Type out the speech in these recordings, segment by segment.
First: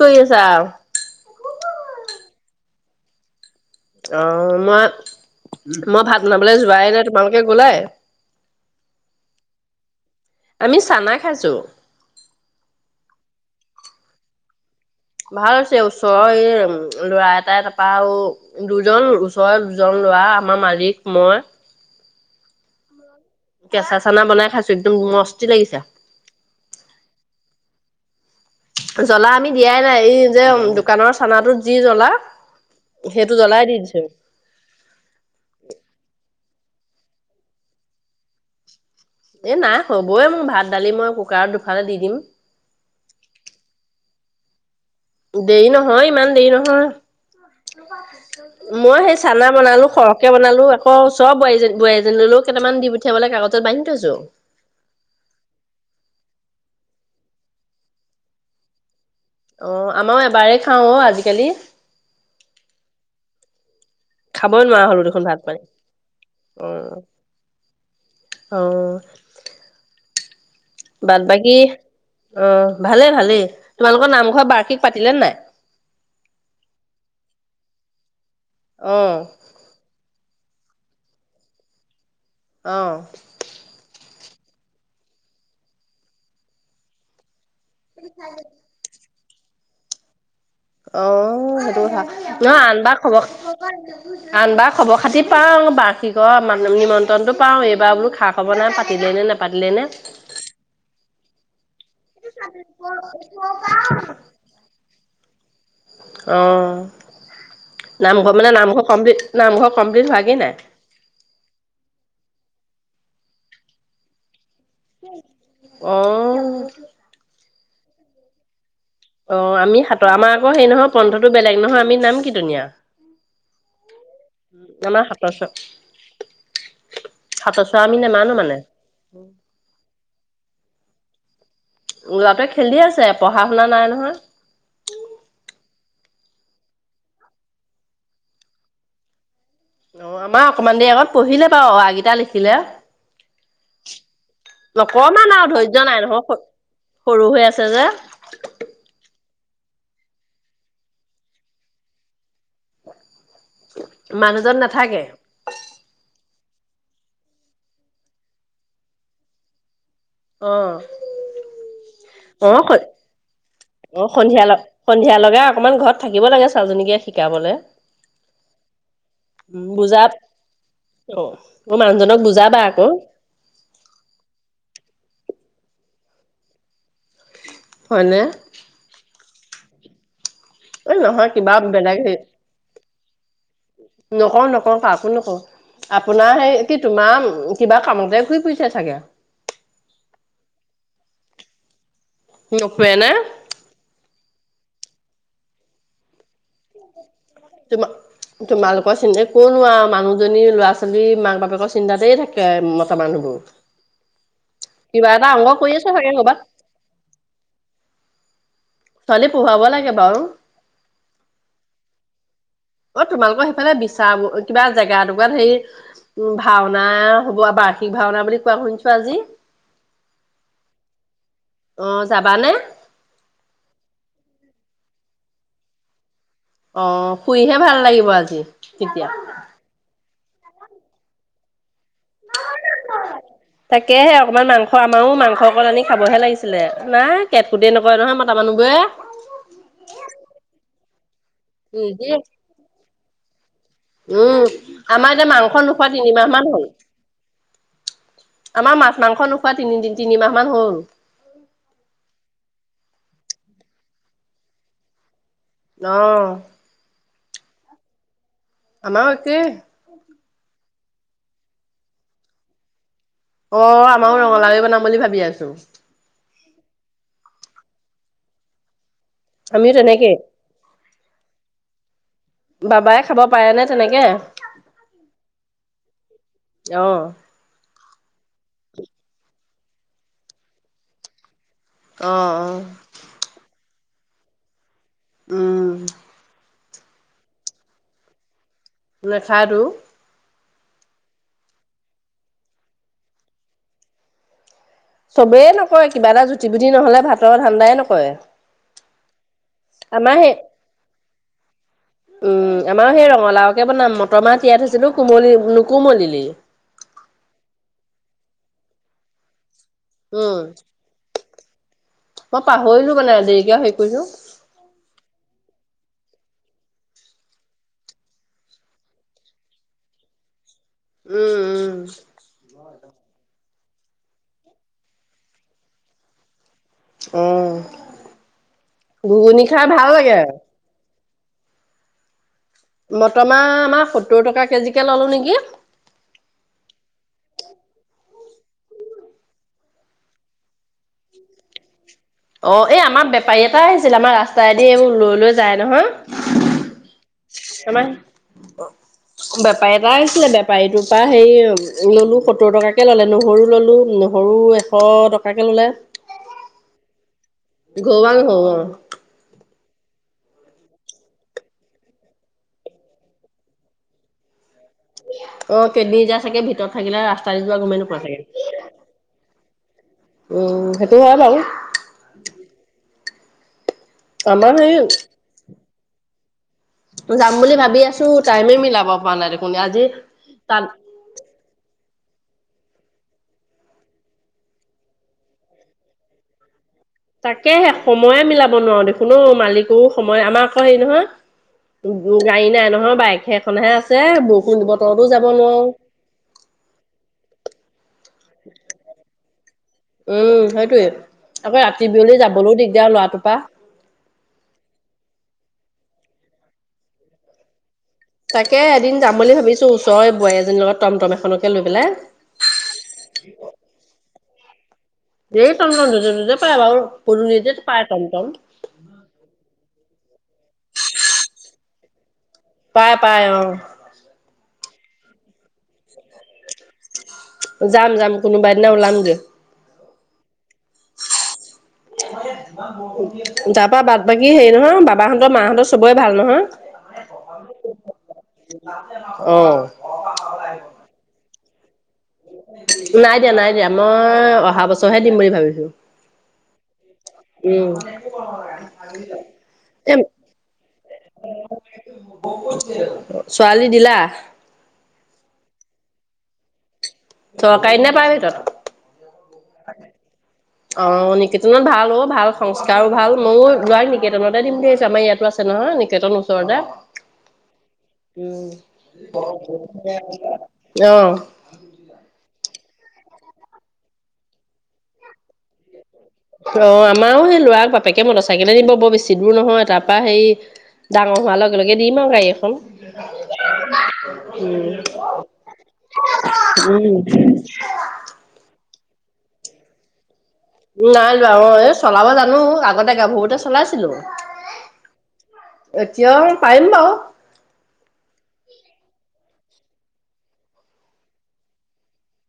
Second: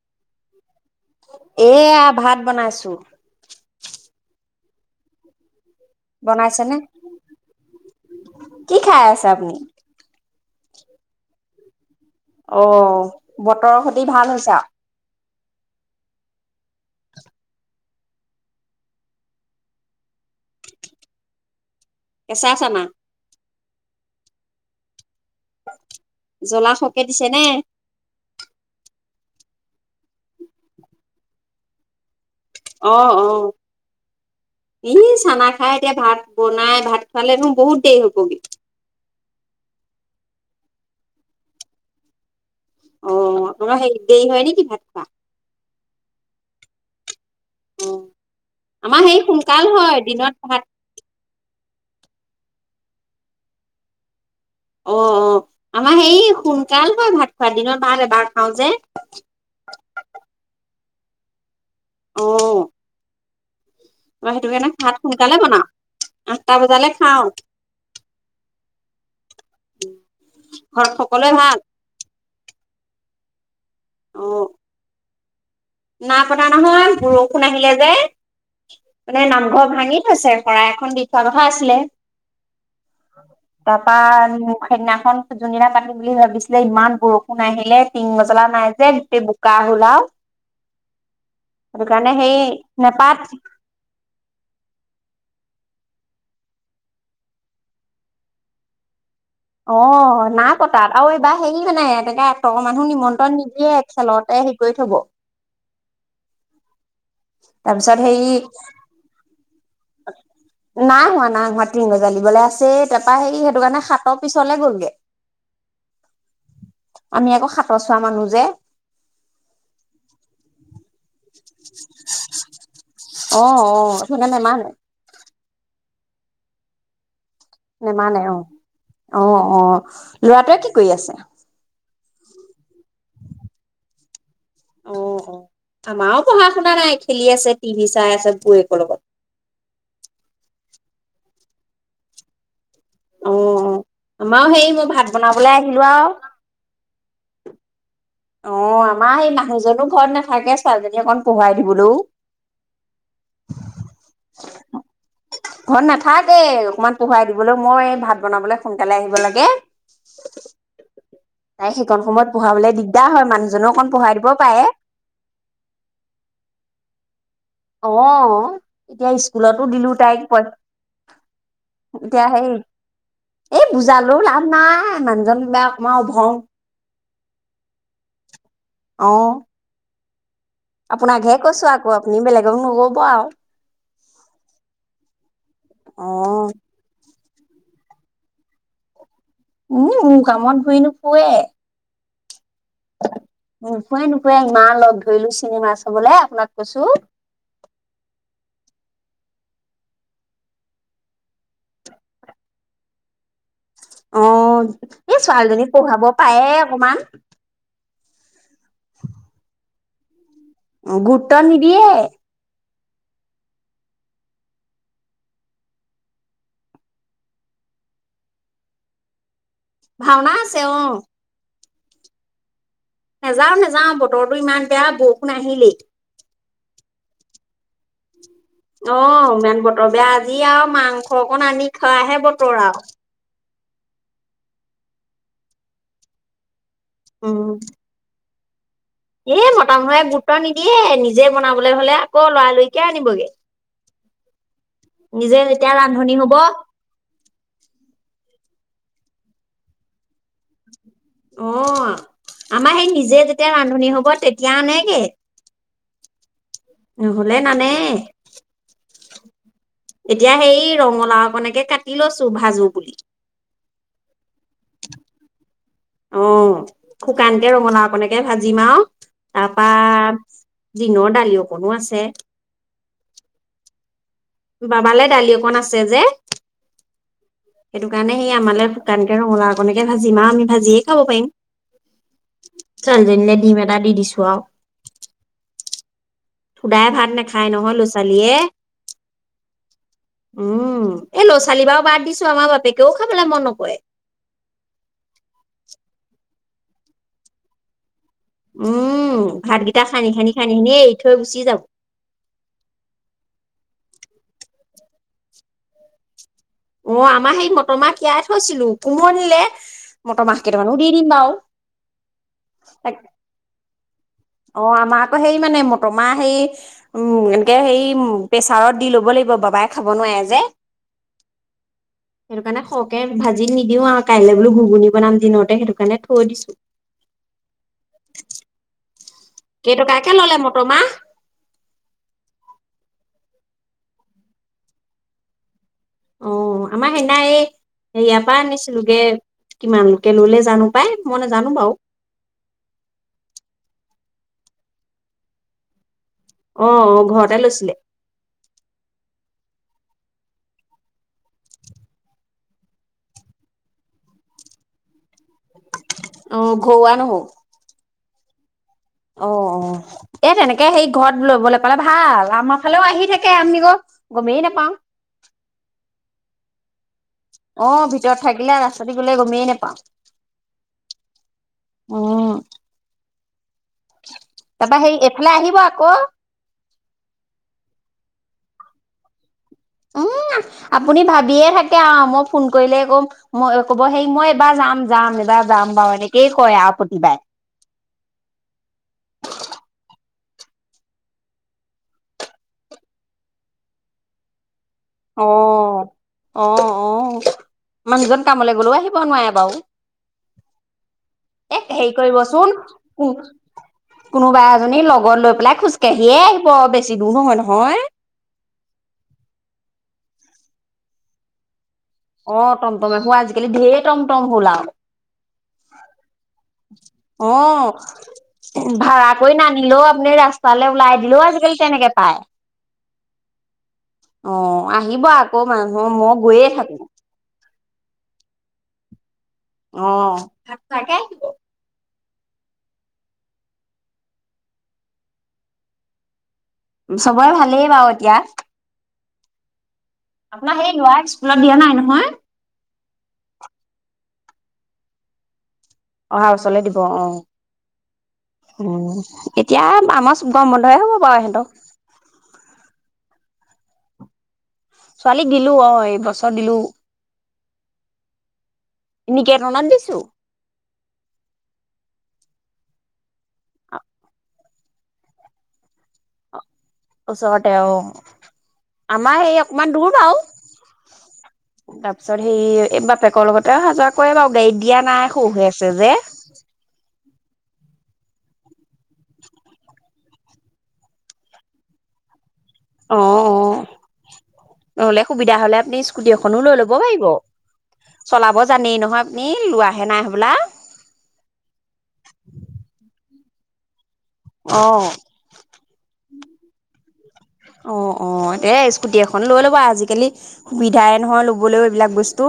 কৰি আছা? এয়া ভাত বনাইছো আহ মই মই ভাত বনাবলৈ বনাইছেনে যোৱাই নাই তোমালোকে গলাই কি খাই আছে আপুনি আমি চানা খাইছো অ বতৰৰ সতি ভাল হৈছে আৰু ভাল হৈছে ওচৰৰ এই ল'ৰা এটাই তাৰপৰা দুজন ওচৰৰ দুজন ল'ৰা আমাৰ মালিক মই কেঁচা চানা কেঁচা চানা বনাই খাইছো একদম মস [unintelligible] জলা শকে দিছে নে জ্বলা আমি দিয়াই নাই এই যে দোকানৰ চানাটোত যি জ্বলা অ অ সেইটো জ্বলাই দি দিছো। ই চানা খাই এতিয়া ভাত বনাই ভাত খোৱালে মো বহুত দেৰি হ'ব এ নাই হ'বই মোক ভাত দালি মই কুকাৰত দুফালে দি দিম অ তোমাৰ সেই দেৰি হয় নেকি ভাত খোৱা দেৰী ন হয় ইমান দেৰি নহয় অ আমাৰ মই হেৰি সেই চানা সোনকাল বনালো হয় সৰহকে দিনত ভাত বনালো আকৌ চব বোৱাৰীজনী বু এজনীলৈলেও কেইটান দি পঠিয়াবলে কাগত ব্ধ থৈছো [unintelligible] অ অ আমাৰ সেই সোনকাল হয়ই ভাত খোৱা দিনত বাৰ এবাৰ খাও যে অ আমাৰও এবাৰে খাও অ আজিকালি আহ তাৰ সেইটো খাবই কাৰণে নোৱাৰা হলো ভাত দেখোন সোনকালে পানী। বনাও আঠটা অ বজালে খাও অ ঘৰত বাদ সকলোৱে বাকী ভাল অ ভালে ভালেই তোমালোকৰ নাম ঘৰত বাৰ্ষিক পাতিলে নাই না কতা নহয় বৰষুণ আহিলে যে অ মানে নামঘৰ ভাঙি থৈছে । শৰাই এখন দি থোৱা কথা আছিলে অ । তাৰপা মোক সেইদিনাখন যোনদিনা পাতিম বুলি ভাবিছিলে ইমান বৰষুণ নাহিলে পিং মজলা নাই যে গোটেই বু কা হলা অ' সেইটো কথা নহয়, আনবাৰ নেপাত খবৰ, আনবাৰ খবৰ-খাতি পাও, বাৰ্ষিকৰ নিমন্ত্ৰণটো পাও, এইবাৰ বোলো খা- খবৰ নাই পাতিলে নে নাপাতি অ' নাই পতা আৰু এইবাৰ হেৰি নাই এনেকে তলৰ মানুহ নিমন্ত্ৰণ নিদিয়ে, খেলতে হেৰি কৰি থব । তাৰপিছত অহ। হেৰি নামঘৰ মানে নামঘৰ কমপ্লিট নামঘৰ। কমপ্লিট হোৱাগেই নাই হোৱা, নাই হোৱা, টিং গজালিবলৈ আছে । সেই তাৰপা হেৰি সেইটো কাৰণে সাতৰ পিছত অহ। প্ৰচোৱা মানুহ যে অ'আমি সাতৰ আমাৰ আকৌ হেৰি মই নহয় পন্থটো বেলেগ নহয় আমি আকৌ নাম কিৰ্ত্তনিয়া অ অ সেইকাৰণে নেমানে প্ৰচাদ নেমানে অ'- অ'-অ' ল'ৰাটোৱে কি কৰি আছে? ল'ৰাটোৱে খেলি আছে পঢ়া-শুনা নাই নহয় । অ'-অ' আমাৰো পঢ়া-শুনা নাই, খেলি আছে, টিভি চাই আছে বৌৱেকৰ লগত অ' আমাৰ অকমান দেৰি আগত পঢ়িলে বাৰু অ', আ কিটা লিখিলে । অ' আমাৰ হেৰি মই ভাত অকমান আৰু বনাবলৈ ধৈৰ্য্য আহিলো নাই আৰু নহয় সৰু হৈ আছে যে অ' আমাৰ সেই মানুহজনো ঘৰত নাথাকে, ছোৱালীজনী অকণ পঢ়ুৱাই দিবলৈও মানুহজন নাথাকে। সেই অকমান পঢ়ুৱাই দিবলৈ, মই ভাত বনাবলৈ সোনকালে আহিব লাগে । সেইকণ সময়ত অ'-অ'-ক পঢ়াবলৈ দিগদাৰ হয় মানুহজনো অকণ অ' পঢ়াই দিব সন্ধিয়া পাৰে লগা সন্ধিয়া লৈকে অকমান ঘৰত থাকিব লাগে ছোৱালীজনীকে শিকাবলে। অ' এতিয়া স্কুলতো দিলো বুজা তাইক, পই অ' মানুহজনক এতিয়া হেই বুজাবা আকৌ এই বুজালো লাভ নাই । মানুহজন বা অকমান অভং হয়নে অ এই নহয় আপোনাকহে কিবা কৈছো আকৌ আপুনি বেলেগক নকব আও নকও নকও কাকো নকও আপোনাৰ অ', হেই কি তোমাৰ কিবা কামতে ঘুৰি ফুৰিছে চাগে উম মোৰ কামত ঘূই নুফুৱে নুফুৰে না ৱে ইমান লগ ধৰিলো চিনেমা চাবলে আপোনাক কৈছো। তোমা তোমালোক মই চিন্তা কৰিলোৱাও মানুহজনী ল'ৰা ছোৱালী মাক বাপেকৰ চিন্তাতেই থাকে মতা মানুহবোৰ অ কিবা এই এটা অংগ ছোৱালীজনীক কৰি আছে পঢ়াব চাগে কৰ'বাত পাৰে অকমান ছোৱালী পহোৱাব লাগে বাও অ গুৰুত্ব নিদিয়ে অ তোমালোকৰ সেইফালে বিচাৰ কিবা জেগা এটোকোৰাত হেই উ ভাওনা হব বাৰ্ষিক ভাওনা বুলি কোৱা শুনিছো আজি ভাওনা আছে অ অ যাবানে নেযাও নেযাও বতৰটো ইমান বেয়া বৰষুণ আহিলেই অ শুইহে ভাল লাগিব আজি অ তেতিয়া। মেন বতৰ বেয়া আ জি আও মাংস অকণ আনি খোৱাহে বতৰ আও তাকেহে অকমান মাংস আমাৰো মাংস অকণ আনি খাবহে লাগিছিলে নাই কেটকুটে নকৰে নহয় ম টা মানুহবোৰে এ মতা মহে গুৰুত্ব নিদিয়ে নি জে বনাবলৈ উম হলে আকৌ লৰালৰিকে আনিবগে উম আমাৰ এতিয়া মাংস নিজে যেতিয়া নোখোৱা ৰান্ধনি তিনিমাহ হব মান হ'ল। আমাৰ মাছ মাংস নোখোৱা তিনিদিন অ আমাৰ সেই নি নিজে যেতিয়া ৰান্ধনী হ'ব তেতিয়া আনেগে অ নহলে নানে আমাও একে এতিয়া সেই ৰঙালাওকণকে কাটি লৈছো ভাজো বুলি অ আমাৰো ৰঙালাওৱে বনাম বুলি ভাবি আছো আহ শুকানকে ৰঙালাও অকনেকে ভাজিম আও তাৰপা আমিও তেনেকেই দিনৰ দালি অকণো আছে বাবাই খাব পাৰে নে তেনেকে বাবালৈ দালি অকন আছে যে অ সেইটো কাৰণে সি আমে শুকানকে ৰোওল আপকে ভাজিমা, আমি ভাজিয়ে খাব পাৰিম। অ অ চল দিলে [unintelligible] দিি ম দ দিি দি [unintelligible] ছোৱা উম। খুদাই ভাত নাখায় নহয় ল'ৰা ছোৱালীয়ে। নেখায়'তু। উম, এই ল'ৰা ছোৱালী বাৰু বাদ দিছো, আমাৰ বাপেকেও খাবলৈ মন নকৰে। চবেই নকয়, কিবা এটা জু টিভিটি নহ'লে ভাতৰ ধান্দাই নকৰে। উম, ভাতকেইটা খান্ি আমাৰ খান্ি সেই খান্ি, এনেই থৈ গুচি যাব। তে বনাম, মটৰ মাহ তিয়াই থৈছিলো, কোমলি নুকোমলিলেই। অঁ আমাৰ সেই মটৰমাহ তিয়াই থৈছিলো, কোমলিলে। মটৰ উম, মাহ কেইটামানো দি দিম বাৰু। মই পাহৰিলো মানে আজৰিকে হৈ কৰিবো [unintelligible] অঁ আমাৰ আকৌ সেই মানে মটমা হেই, উম, এনেকে হেৰি, প্ৰেছাৰত দি লব লাগিব, বাবাই খাব নোৱাৰে যে। উম, সেইটো কাৰণে শখ তাকে ভাজি নিদিও আৰু, কাইলৈ বোলো ঘুগুনি বনাম দিনতে, সেইটো কাৰণে থৈ দিছো। অঁ। ঘুগুনি খাই ভাল কেইটকাকে লাগে। ললে মটৰ মাহ মটৰমাহ আমাৰ সত্তৰ টকা কেজিকে ললো নেকি। অঁ, আমাৰ সেদিনা এই, হেইয়াৰ পৰা আনিছিলগে, কিমানকে ললে জানো পাই, মই নেজানো বাৰু। অঁ এই আমাৰ বেপাৰী এটাই আহিছিল, আমাৰ ৰাস্তাইদি এইবোৰ লৈ লৈ যায় নহয়। অ' অ' ঘৰতে লৈছিলে? আমাৰ বেপাৰী এটা আহিছিলে, বেপাৰীটোৰ পৰা হেৰি ললো সত্তৰ টকাকে ললে, নহৰু ললো, নহৰু এশ টকাকে ললে অঁ ঘউৱা নহউ? ঘৰুৱা নহউ, অঁ। অ'-অ', এ তেনেকে সেই ঘৰত লবলৈ পালে ভাল, আমাৰ ফালেও আহি থাকে আমি ক গমেই নাপাওঁ। অঁ কেইদিন যায় চাগে ভিতৰত থাকিলে ৰাস্তাদি যোৱা অ গমেই নোপোৱা ভিতৰত চাগে। থাকিলে ৰাস্তাদি গলে গমেই নাপাওঁ উম, সেইটো হয় বাৰু। আমাৰ সেই তাপা হেই এফালে আহিব আকৌ। যাম বুলি ভাবি আছো, টাইমে মিলাব পৰা নাই দেখো উম আপুনি ভাবিয়ে থাকে আৰু, মোক ফোন কৰিলে ক'ম, মই ক'ব হেই মই এবাৰ যাম যাম, এবাৰ যাম বাৰু, এনেকেই কয় আউ তাকেহে সময়ে মিলাব নোৱাৰো দেখোন অ, মালিকও সময় মই আমাৰ আকৌ হেৰি নহয়, গ-গাড়ী নাই নহয়, বাইক সেইখনহে আছে। বৰষুণ বত অ অ অ মানুহজন কামলৈ গ'লেও আহিব নোৱাৰে। বাউ। উম সেইটোয়ে আকৌ এ ৰাতি হেৰি বিয়লি কৰিবচোন যাবলৈও দিগদাৰ ল'ৰাটোৰ পৰা কো- কোনোবা এজনী লগত লৈ পেলাই খোজ কেহীয়ে আহিব বেছি দূৰ নহয় নহয়। তাকে এদিন যাম বুলি ভাবিছো, ওচৰে বোৱাৰী এজনী লগত টমটম এখনকে লৈ পেলাই। অ টম টম আকৌ আজিকালি ঢেৰ টম টম হ'ল আও। এই টমটম য'তে ত'তে পায় বাৰু অ পদূলিতে পায় টমটম ভা়ৰা কৰি নানিলেও আপুনি ৰাস্তালৈ ওলাই দিলেও আজিকালি তেনেকে পায়। পায় পায় অ। অ আহিব আকৌ মানুহ মই গৈয়ে থাকো। যাম যাম কোনোবা এদিনা ওলাম গে। অ তাকে। তাৰ পৰা বাট বাকী হেৰি নহয়, বাবাহতৰ মাহঁতৰ সবৰে ভাল নহয়? চবৰে ভালেই বাও এতিয়া। অঁ। আপনা হেই [unintelligible] দিয়া নাই নহয়? নাই দিয়া, নাই দিয়া, মই অহা বছৰহে দিম বুলি ভাবিছো। অহা বছ। উম এ ছোৱালী দিলা? ছোৱালীক দিলো অ এই বছৰ দিলো। চৰকাৰী নে প্ৰাইভেটত? নিকেতনত দিছো অ নিকেতনত ভাল অ ভাল। সংস্কাৰো ভাল, ময়ো লৱাক নিকেতনতে দিম বুলি ভাবিছোঁ আমাৰ ইয়াতো আছে নহয় নিকেতন ওচৰতে। ওচৰতে অ উম আমাৰ সেই অকমান দূৰ বাও। অ তাৰপিছত সেই এই বাপেকৰ লগতে অহা যোৱা কৰে বাও গাড়ীত দিয়া নাই সৰু হৈ আছে যে। অ। আমাৰো সেই ল'ৰাক বাপেকে মটৰ চাইকলে নিব বৰ বেছি দূৰ নহয়। তাৰ পৰা সেই ডাঙৰ হোৱাৰ লগে লগে দিম আৰু গাড়ী এ অ অ উম নহ'লে সুবিধা হলে আপুনি স্কুটি এখনো লৈ লব পাৰিব। উম চলাব জানেই নহয়। [unintelligible] লোৱাহে নাই হবলা? নাই লো অ ।এই চলাব জানো আগতে গাভৰুতে চলাইছিলোঁ। অহ। এতিয়াও পাৰিম বাও। অ অ এ স্কুটি এখন লৈ ল'ব আজিকালি সুবিধাই নহয় লবলৈও এইবিলাক বস্তু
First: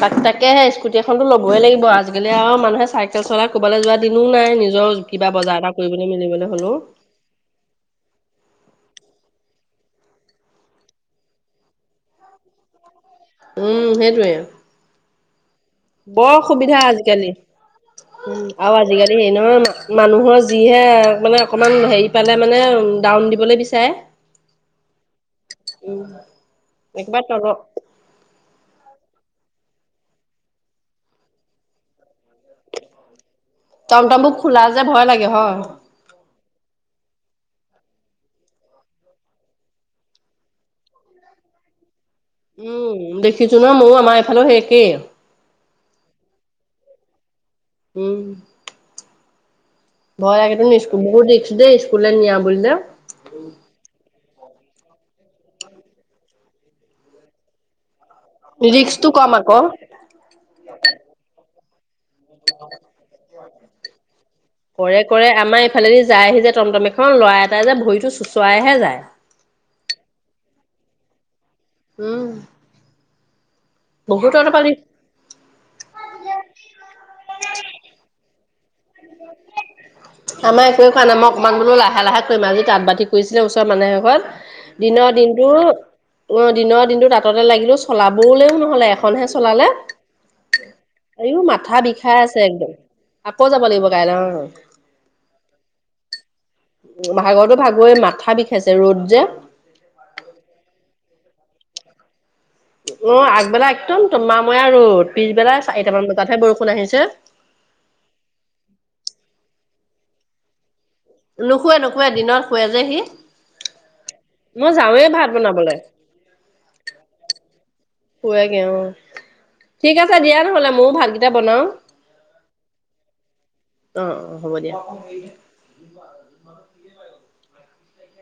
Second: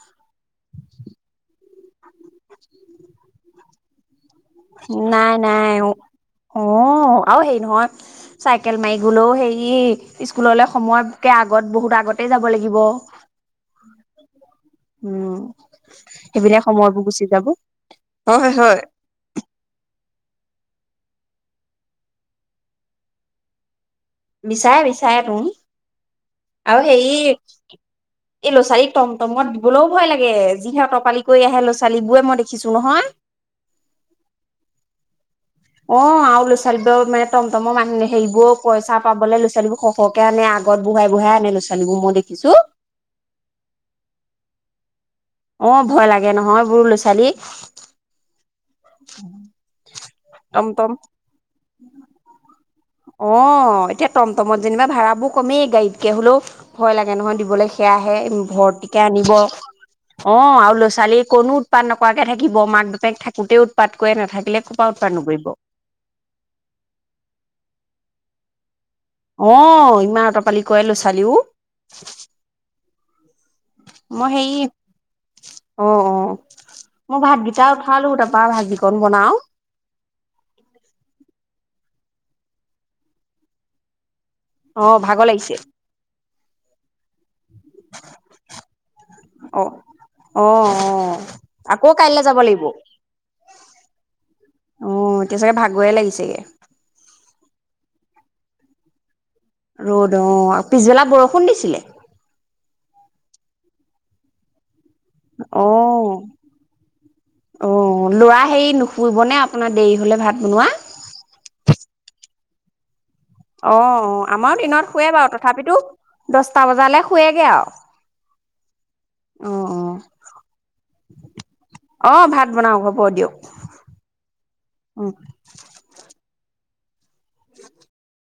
তাক তাকে সে স্কুটি এখনতো লবই লাগিব আজিকালি আৰু মানুহে চাইকেল চলাই ক'বালৈ যোৱা দ নাই নাই মেলিবলৈ অ হ'লেও আৰু হেৰি নহয় চাইকেল মাৰি বোলোও হেৰি স্কুললৈ সময়কে আগত বহুত আগতে যাব লাগিব উম সেইটোৱে উম বৰ সেইপিনে সুবিধা সময়বোৰ গুচি আজিকালি যাব হয় আৰু হয় আজিকালি হেৰি নহয় মানুহৰ যিহে তাক মানে অকণমান হেৰি পালে মানে ডাউন দিবলৈ বিচাৰে বিচাৰে বিচাৰে তুমি উম আৰু সে একেবাৰে তলৰ এই ল'ৰা ছাৰীক টমটমত বোলেও ভয় লাগে যিহঁ তৰ পালি কৰি আহে ল'ৰা ছোৱালীবোে মই দেখিছো নহয় । টমটম বু খোলা যে ভয় লাগে হয় । অ আৰুলো ল' ছোৱালীোৰ মানে মৰ মানহেবোৰ পইা পাব লৰা ছোৱালীোৰ সহে আগ ব়াই বঢ়াই আনে লৰা ছোৱালীোৰ মই দেখ উম দেখিছো ন ময় আমাৰ এইফালেও সে অকেই অ ভয় লাগে নহয় বোৰ ল'ৰা ছোৱালী উম ভয় লাগে টমটম বহুত ৰিক্স দেই স্কুললৈ নিয়া বুলি দে অ এতিয়া তম টমত যেনিবা ভাড়াবোৰ কমেই গাড়তকে হলেওয় লাগে নহয় দিবলৈ সেয়া আহে আহে ভৰতিকে ৰিক্সটো আনিব কম আকৌ। অ আৰু ল'ৰা ছোৱালী কোনো পন কৰে নাথাকিলে ক'ৰ পৰা কৰে উৎপাত কৰে নকৰিব আমাৰ এইফালেদি যায় আহি যে টমটম এখন লৰা এটাই যে ভৰিতো চুচৰাইহে যায় অ ইমান তৰ -পালি কৈলো ছোৱালীও উম মই বহুত তহঁতৰ হেৰি ফালে অ অ মই ভাতকিটা উঠালো তাৰ পাৰ ভাজি আমাৰ একোৱে খোৱা নাই মই অকমান বোলোও লা ভালা কৰি মাজ তাঁ বাতিছিলে ওচৰ মানুহ এঘৰত অ দিনৰ ভাগৰ দিনটো লাগিছে অ দিনৰ দিনটো তততে লাগিলো চলাবলৈও নহলে এখনহে অ চলালে অ অ এই মাথা আকৌ বিষাই কাইলৈ আছে যাব লাগিব একদম আকৌ যাব লাগিব অ এতিয়া চাগে ভাগৰে লাগিছেগে ভাগৰটো ভাগৰে মাথা বিষাইছে ৰ'দ যে ৰ'দ অ পিছবেলা বৰষুণ দিছিলে অ আগবেলা একদম তোমাময় ৰ'দ পিছবেলা অ চাৰিটামান বজাতহে বৰষুণ আহিছে। অ লৰা হেৰি নুশুৰিবনে আে দেৰি হ'লে ভাত বনোৱা নোশুৱে নোশুৱে দিনত শুৱে যে সি অ আমাৰ মই দিনত শুৱে যাওঁৱেই ভাত বাৰু তথাপিতো বনাবলৈ দছটা বজালে শুৱেগে আৰু শুৱেগে অ অ ঠিক আছে দিয়া নহলে ময়ো ভাতকেইটা বনাও অ অ ভাত বনাও হ'ব দিয়ক অ অ হ'ব দিয়া অ [inaudible]